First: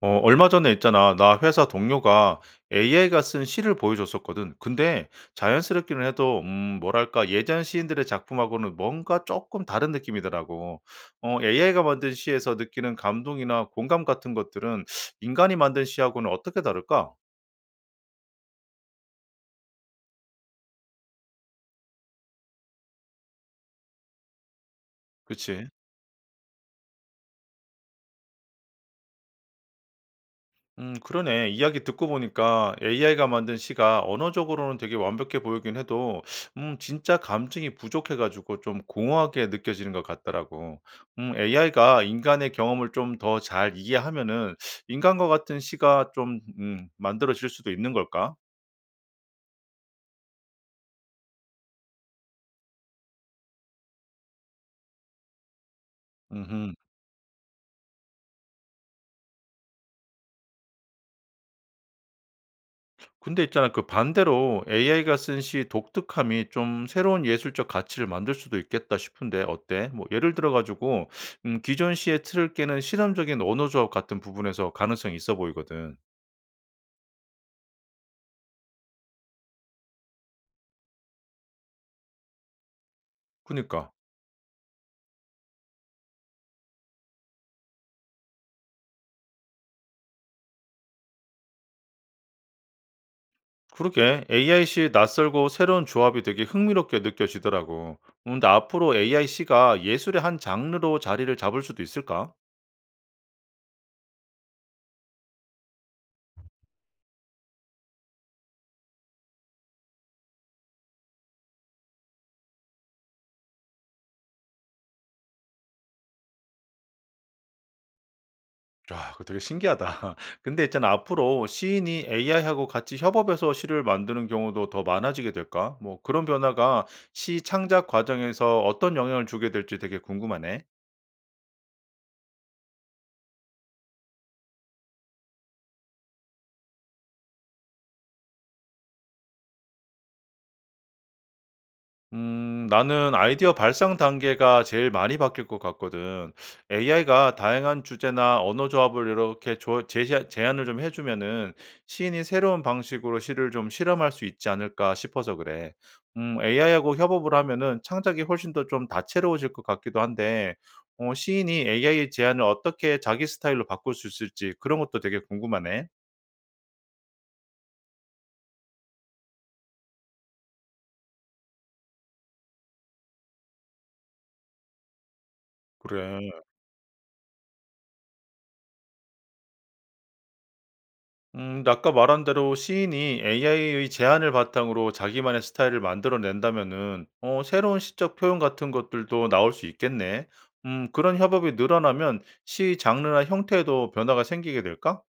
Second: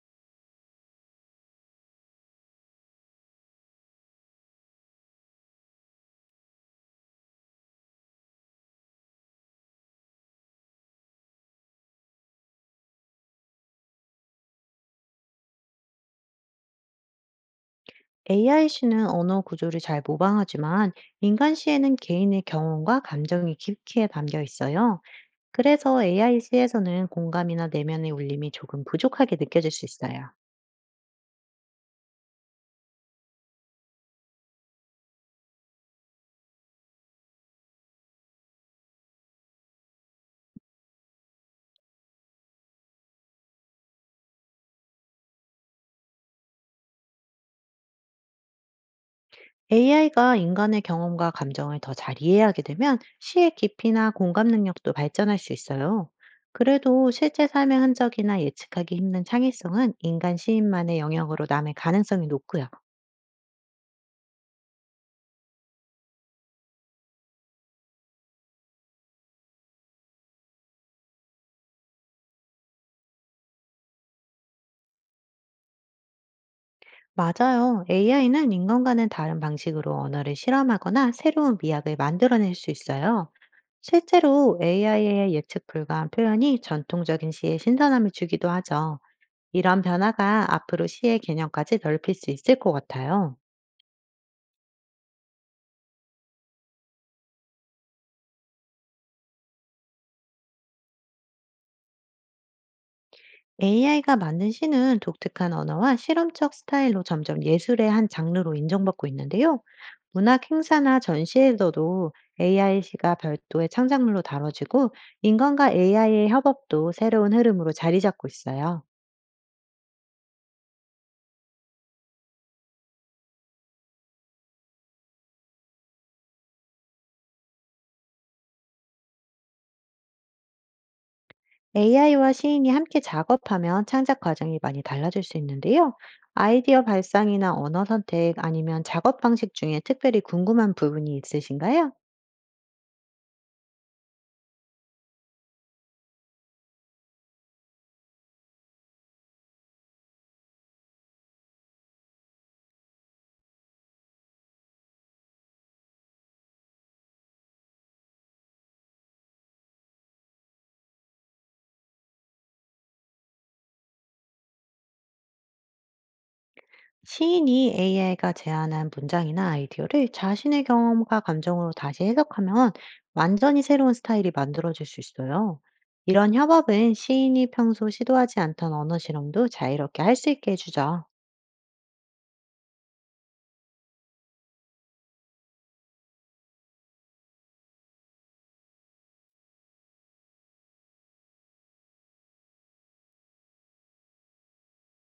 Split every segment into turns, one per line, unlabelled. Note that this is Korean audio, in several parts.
얼마 전에 있잖아. 나 회사 동료가 AI가 쓴 시를 보여줬었거든. 근데 자연스럽기는 해도, 뭐랄까, 예전 시인들의 작품하고는 뭔가 조금 다른 느낌이더라고. AI가 만든 시에서 느끼는 감동이나 공감 같은 것들은 인간이 만든 시하고는 어떻게 다를까?
AI 시는 언어 구조를 잘 모방하지만 인간 시에는 개인의 경험과 감정이 깊게 담겨 있어요.
그치?
그래서 AI 시에서는 공감이나 내면의 울림이 조금 부족하게 느껴질 수 있어요.
그러네. 이야기 듣고 보니까 AI가 만든 시가 언어적으로는 되게 완벽해 보이긴 해도, 진짜 감정이 부족해가지고 좀 공허하게 느껴지는 것 같더라고. AI가 인간의 경험을 좀 더 잘 이해하면은 인간과 같은 시가 좀, 만들어질 수도 있는 걸까?
AI가 인간의 경험과 감정을 더 잘 이해하게 되면 시의 깊이나 공감 능력도 발전할 수 있어요. 그래도 실제 삶의 흔적이나 예측하기 힘든 창의성은 인간 시인만의 영역으로 남을 가능성이 높고요.
근데 있잖아, 그 반대로 'AI가 쓴 시 독특함이 좀 새로운 예술적 가치를 만들 수도 있겠다.' 싶은데 어때? 뭐 예를 들어 가지고 기존 시의 틀을 깨는 실험적인 언어 조합 같은 부분에서 가능성이 있어 보이거든.
맞아요. AI는 인간과는 다른 방식으로 언어를 실험하거나 새로운 미학을 만들어낼 수 있어요.
그니까.
실제로 AI의 예측 불가한 표현이 전통적인 시에 신선함을 주기도 하죠. 이런 변화가 앞으로 시의 개념까지 넓힐 수 있을 것 같아요.
그러게. AI 시의 낯설고 새로운 조합이 되게 흥미롭게 느껴지더라고. 근데 앞으로 AI 시가 예술의 한 장르로 자리를 잡을 수도 있을까?
AI가 만든 시는 독특한 언어와 실험적 스타일로 점점 예술의 한 장르로 인정받고 있는데요. 문학 행사나 전시에서도 AI 시가 별도의 창작물로 다뤄지고, 인간과 AI의 협업도 새로운 흐름으로 자리 잡고 있어요.
아, 그거 되게 신기하다. 근데 있잖아, 앞으로 시인이 AI하고 같이 협업해서 시를 만드는 경우도 더 많아지게 될까? 뭐 그런 변화가 시 창작 과정에서 어떤 영향을 주게 될지 되게 궁금하네.
AI와 시인이 함께 작업하면 창작 과정이 많이 달라질 수 있는데요. 아이디어 발상이나 언어 선택, 아니면 작업 방식 중에 특별히 궁금한 부분이 있으신가요?
나는 아이디어 발상 단계가 제일 많이 바뀔 것 같거든. AI가 다양한 주제나 언어 조합을 이렇게 제안을 좀 해주면은 시인이 새로운 방식으로 시를 좀 실험할 수 있지 않을까 싶어서 그래. AI하고 협업을 하면은 창작이 훨씬 더 좀 다채로워질 것 같기도 한데, 시인이 AI의 제안을 어떻게 자기 스타일로 바꿀 수 있을지 그런 것도 되게 궁금하네.
시인이 AI가 제안한 문장이나 아이디어를 자신의 경험과 감정으로 다시 해석하면 완전히 새로운 스타일이 만들어질 수 있어요.
그래.
이런 협업은 시인이 평소 시도하지 않던 언어 실험도 자유롭게 할 수 있게 해주죠.
아까 말한 대로 시인이 AI의 제안을 바탕으로 자기만의 스타일을 만들어낸다면은, 새로운 시적 표현 같은 것들도 나올 수 있겠네. 그런 협업이 늘어나면 시 장르나 형태에도 변화가 생기게 될까?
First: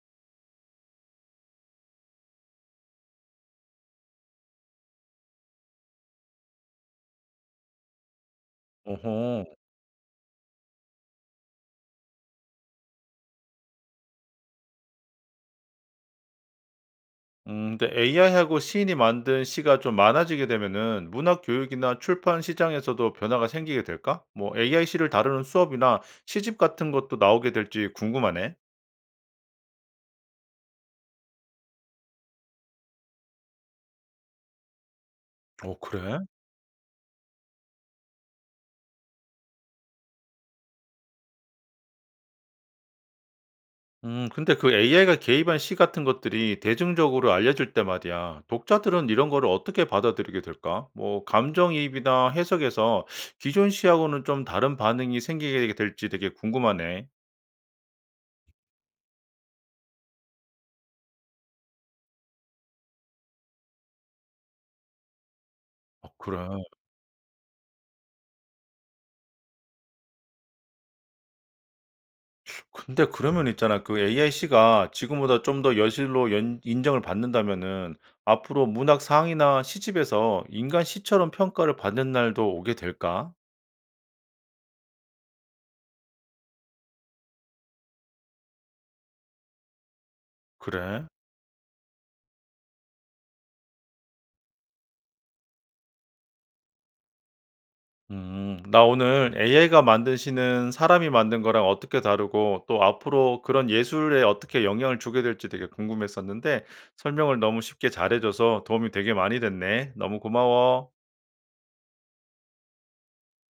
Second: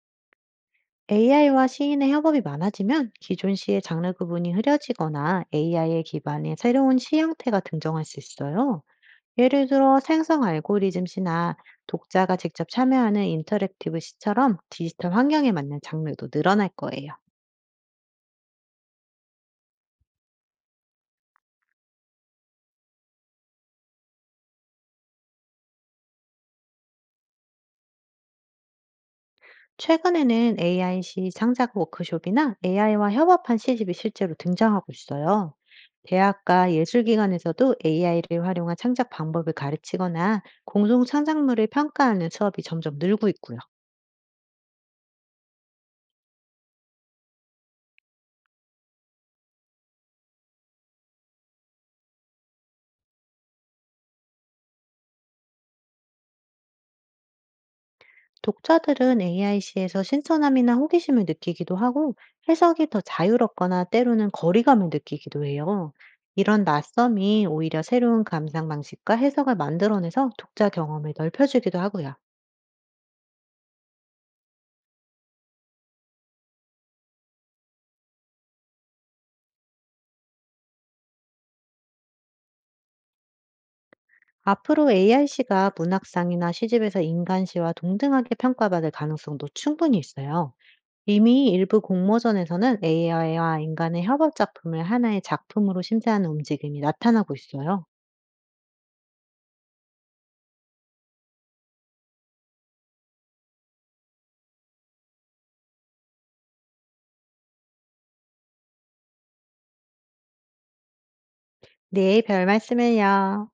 AI와 시인의 협업이 많아지면 기존 시의 장르 구분이 흐려지거나 AI의 기반의 새로운 시 형태가 등장할 수 있어요.
어허.
예를 들어 생성 알고리즘 시나 독자가 직접 참여하는 인터랙티브 시처럼 디지털 환경에 맞는 장르도 늘어날 거예요.
근데 AI하고 시인이 만든 시가 좀 많아지게 되면은 문학 교육이나 출판 시장에서도 변화가 생기게 될까? 뭐 AI 시를 다루는 수업이나 시집 같은 것도 나오게 될지 궁금하네.
최근에는 AI 시 창작 워크숍이나 AI와 협업한 시집이 실제로 등장하고 있어요.
어, 그래?
대학과 예술기관에서도 AI를 활용한 창작 방법을 가르치거나 공동 창작물을 평가하는 수업이 점점 늘고 있고요.
근데 그 AI가 개입한 시 같은 것들이 대중적으로 알려질 때 말이야. 독자들은 이런 거를 어떻게 받아들이게 될까? 뭐, 감정이입이나 해석에서 기존 시하고는 좀 다른 반응이 생기게 될지 되게 궁금하네.
독자들은 AIC에서 신선함이나 호기심을 느끼기도 하고, 해석이 더 자유롭거나 때로는 거리감을 느끼기도 해요.
아, 그래.
이런 낯섦이 오히려 새로운 감상 방식과 해석을 만들어내서 독자 경험을 넓혀주기도 하고요.
근데 그러면 있잖아. 그 AIC가 지금보다 좀 더 여실로 인정을 받는다면은 앞으로 문학 상이나 시집에서 인간 시처럼 평가를 받는 날도 오게 될까?
앞으로 AIC가 문학상이나 시집에서 인간시와 동등하게 평가받을 가능성도 충분히 있어요.
그래.
이미 일부 공모전에서는 AI와 인간의 협업 작품을 하나의 작품으로 심사하는 움직임이 나타나고 있어요.
음. 나 오늘 AI가 만든 시는 사람이 만든 거랑 어떻게 다르고 또 앞으로 그런 예술에 어떻게 영향을 주게 될지 되게 궁금했었는데 설명을 너무 쉽게 잘해줘서 도움이 되게 많이 됐네. 너무 고마워.
네, 별 말씀을요.